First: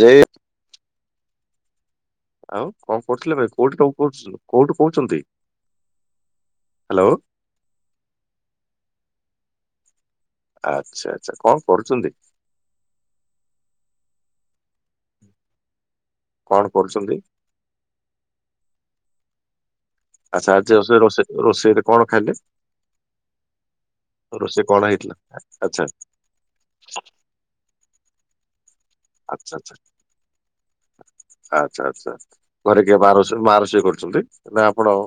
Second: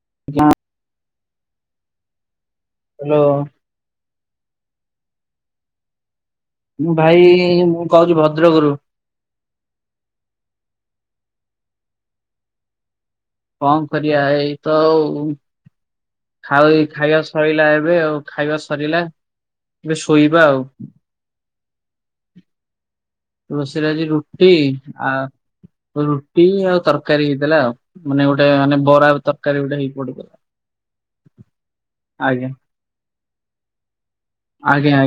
ଜୟ। ଆଉ କଣ ହ୍ୟାଲୋ କରୁଥିଲେ ଭାଇ କୋଉଠି ତମେ ପଢୁଚୁ କୋଉଠୁ କହୁଛନ୍ତି। ମୁଁ ହ୍ୟାଲୋ ଭାଇ ମୁଁ କହୁଛି ଭଦ୍ରକ ରୁ। ଆଚ୍ଛା ଆଚ୍ଛା କଣ କରୁଛନ୍ତି। କଣ କରିବା ଏଇ ତ ଆଉ କଣ ଖାଇ କରୁଛନ୍ତି ଖାଇବା ସ। ସଇଲା ଏବେ ଆଉ ଖାଇବା ସରିଲା! ଏବେ ଶୋଇବା ଆଚ୍ଛା ଆଉ। ଆଜି ରୋଷେଇରେ କଣ ଖାଇଲେ! ରୋଷେଇ ରେ ଆଜି ରୁଟି ରୋଷେଇ କଣ ହେଇଥିଲା ଆଚ୍ଛା ଆଉ ରୁ! ଟି ଆଉ ତରକାରୀ ହେଇଥିଲା ଆଉ, ମାନେ ଗୋଟେ ମାନେ ବରା ତରକାରୀ ଗୋଟେ ହେଇ ପଡି ଆଚ୍ଛା-ଆଚ୍ଛା। ଘରେ କିଏ ମା ରୋଷେଇ ମା ରୋଷେଇ କରୁଚନ୍ତି ନା ଆପଣ?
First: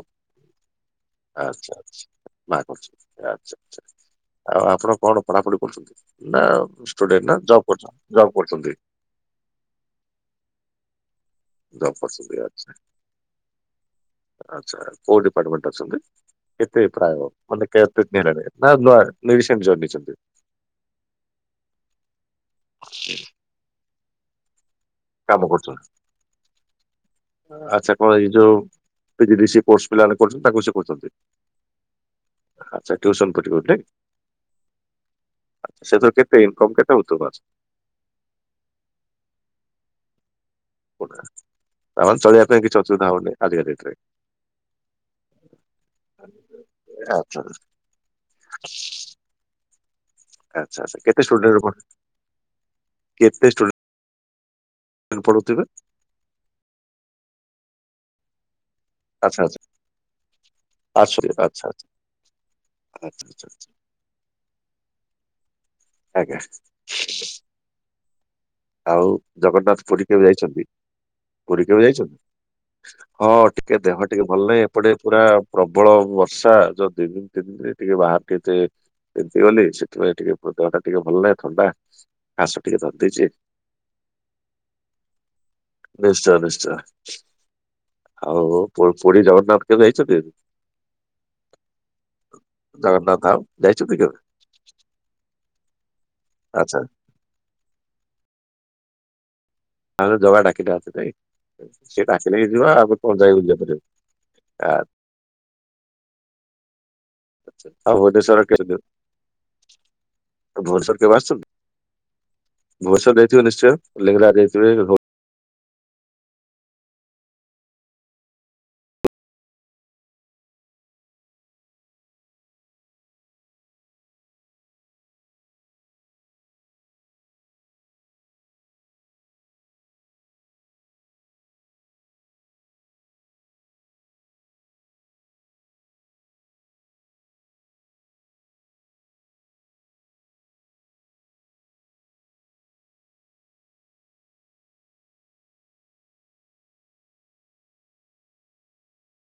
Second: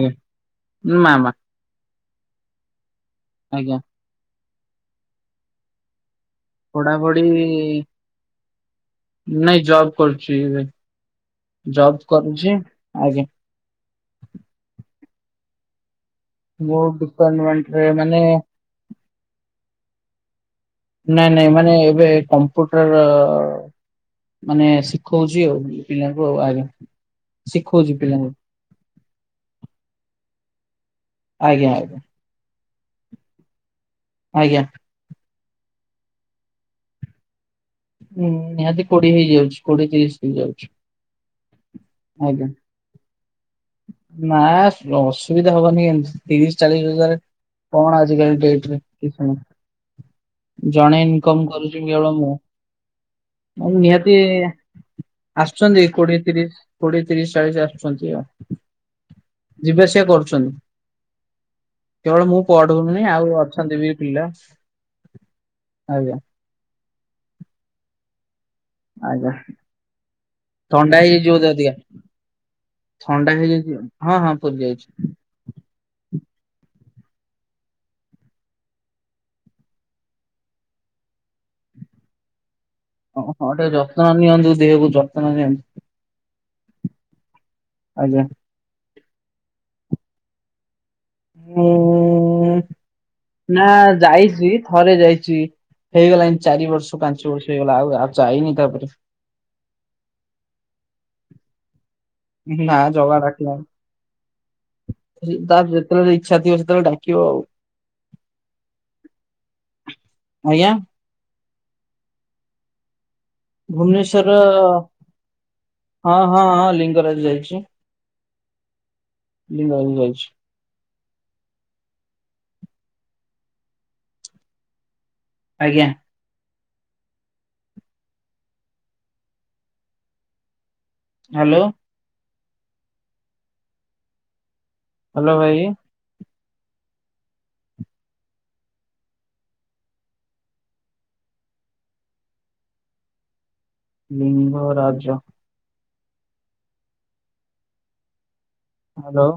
ମାମା। ଆଚ୍ଛା ମା କରୁଚନ୍ତି ଆଜ୍ଞା ଆଚ୍ଛା-ଆଚ୍ଛା, ଆଉ ଆପଣ କଣ ପଢାପଢି କରୁଛନ୍ତି? ନା ପଢାପଢି ଷ୍ଟୁଡେଣ୍ଟ ନା ଜବ୍ କରୁଚନ୍ତି ଜବ୍ କରୁଚନ୍ତି? ନାଇଁ ଜବ୍ କରୁଚି ଜବ୍ କରୁଛନ୍ତି କରୁଚି ଆଚ୍ଛା ଆଜ୍ଞା। ଆଚ୍ଛା, କୋଉ ଡିପାର୍ଟମେଣ୍ଟରେ ଅଛନ୍ତି? ମୁଁ କେତେ ପ୍ରାୟ ମାନେ ମାନେ ଡିପାର୍ଟମେଣ୍ଟରେ କେତେ ଦିନ୍ ହେଲାଣି, ନା ନୂଆ ରିସେଣ୍ଟ ଜଏନ୍ ହେଇଚନ୍ତି? ନାଇଁ-ନାଇଁ ମାନେ ଏବେ କମ୍ପ୍ୟୁଟର ମାନେ ଶି କାମ ଖୋଉଚି ଆଉ କରୁଛନ୍ତି ପିଲାଙ୍କୁ ଆଉ ଆଜ୍ଞା ଶିଖୋଉଚି ପିଲାଙ୍କୁ। ପିଜିଡ଼ିସିଏ କୋର୍ସ ପିଲାମାନେ କରୁଚନ୍ତି, ତାଙ୍କୁ ସେ କରୁଚନ୍ତି। ଆଜ୍ଞା ଆଜ୍ଞା। ଆଚ୍ଛା, ଟିଉସନ୍ [unintelligible] ନାଇଁ କି? ଆଜ୍ଞା ଆ ସେଥିରେ କେତେ ଇନକମ୍ କେତେ ହଉଥିବ [unintelligible] ହୁଁ ନିହାତି କୋଡିଏ ହେଇଯାଉଛି କୋଡିଏ ତିରିଶ ହେଇଯାଉଛି। ତାମାନେ ଆଜ୍ଞା। ଚଳିବା ପାଇଁ କିଛି ଅସୁବିଧା ହଉନି ଆଜିକା ଡେଟ୍ ରେ। ନା ଅସୁବିଧା ହବନି କିମିତି, ତିରିଶ୍ ଚାଳିଶ୍ ହଜାର୍ ଆଚ୍ଛା କଣ ଆଜିକାଲି ଡେଟ୍ ରେ। ଆଚ୍ଛା ଆଚ୍ଛା ଜଣେ କେତେ ଇନକମ୍ ଷ୍ଟୁଡେଣ୍ଟ ପଢୁ କରୁଚି କେବଳ ମୁଁ। କେତେ ଆଉ ଷ୍ଟୁଡେଣ୍ଟ ନିହାତି ପଢୁଥିବେ ଆସୁଚିନ୍ତି କୋଡିଏ ତିରିଶ୍ କୋଡିଏ, ତିରିଶ୍, ଚାଳିଶ୍ ଆସୁଚନ୍ତି ଆଉ। ଆଚ୍ଛା-ଆଚ୍ଛା। ଯିବା ଆସିବା କରୁଛନ୍ତି। ଆଚ୍ଛା କେବଳ ମୁଁ [unintelligible] ଆଚ୍ଛା ଆଉ ଆଚ୍ଛା। ଅଛନ୍ତି ବି ପିଲା। ଆଜ୍ଞା [inaudible] ଆଉ ଆଜ୍ଞା ଜଗନ୍ନାଥ ପୁରୀ କେବେ ଯାଇଚନ୍ତି, ଥଣ୍ଡା ହେଇଯାଇଛି ବୋଧେ ପୁରୀ ଅଧିକା କେବେ ଯାଇଚନ୍ତି? ହଁ ଥଣ୍ଡା ହେଇଯାଇଛି ଟିକେ ଦେହ ହଁ ଟିକେ ହଁ ଭଲ ପୁରୀ ନାହିଁ, ଯାଇଛି। ଏପଟେ ପୁରା ପ୍ରବଳ ବର୍ଷା ଯୋଉ ଦି ଦିନ ତିନି ଦିନ ଟିକେ ବାହରେ ଟିକେ ତିନ୍ତିଗଲି ସେଥିପାଇଁ ଟିକେ ମୋ ଦେହଟା ଟିକେ ଭଲ ନାହିଁ ଥଣ୍ଡା। କାସ ଟିକେ ଧରିଦେ ଓ ହଁ ଟିକେ ଯତ୍ନ ନିଅନ୍ତୁ ଦେହକୁ ଯତ୍ନ ନିଅନ୍ତୁ। ନିଶ୍ଚୟ-ନିଶ୍ଚୟ, ଆଜ୍ଞା। ଆଉ ପୁରୀ ଜଗନ୍ନାଥ କେବେ ଯାଇଚନ୍ତି? [unintelligible] ଜଗନ୍ନାଥ ଧାମ ନା ଯାଇଛନ୍ତି କେବେ? ଯାଇଚି ଥରେ ଯାଇଚି ହେଇଗଲାଇଁ ଚାରି ଆଚ୍ଛା ବର୍ଷ ପାଞ୍ଚ ବର୍ଷ ହେଇଗଲା, ଆଉ-ଆଉ ଯାଇନି ତାପରେ। ଆରେ ଜଗା ଡ଼ାକି ନାହାନ୍ତି ନାଇଁ। ସିଏ ଡାକିଲେ ହିଁ ନା ଯିବା, ଆମେ ଜଗା କଣ ଡାକିଲାଣି। [inaudible] ତାର ଯେତେବେଳେ ଇଚ୍ଛା ଥିବ ସେତେବେଳେ ଡା ଆଉ ଭୁବେନେଶ୍ୱର କେବେ ଯିବୁ, ଆଜ୍ଞା ଭୁବେନେଶ୍ୱର କେବେ ଆସିଚନ୍ତି, ଭୁବନେଶ୍ୱର ଯାଇ ଥିବେ ନିଶ୍ଚୟ ଲିଂଙ୍ଗରାଜ ଯାଇଥିବେ? ହଁ-ହଁ-ହଁ ଲିଙ୍ଗରାଜ ଯାଇଚି। ଲିଙ୍ଗରାଜ ଯାଇଚି। ଆଜ୍ଞା। ହାଲୋ। ହାଲୋ ଭାଇ। ଲିଙ୍ଗରାଜ। ହାଲୋ।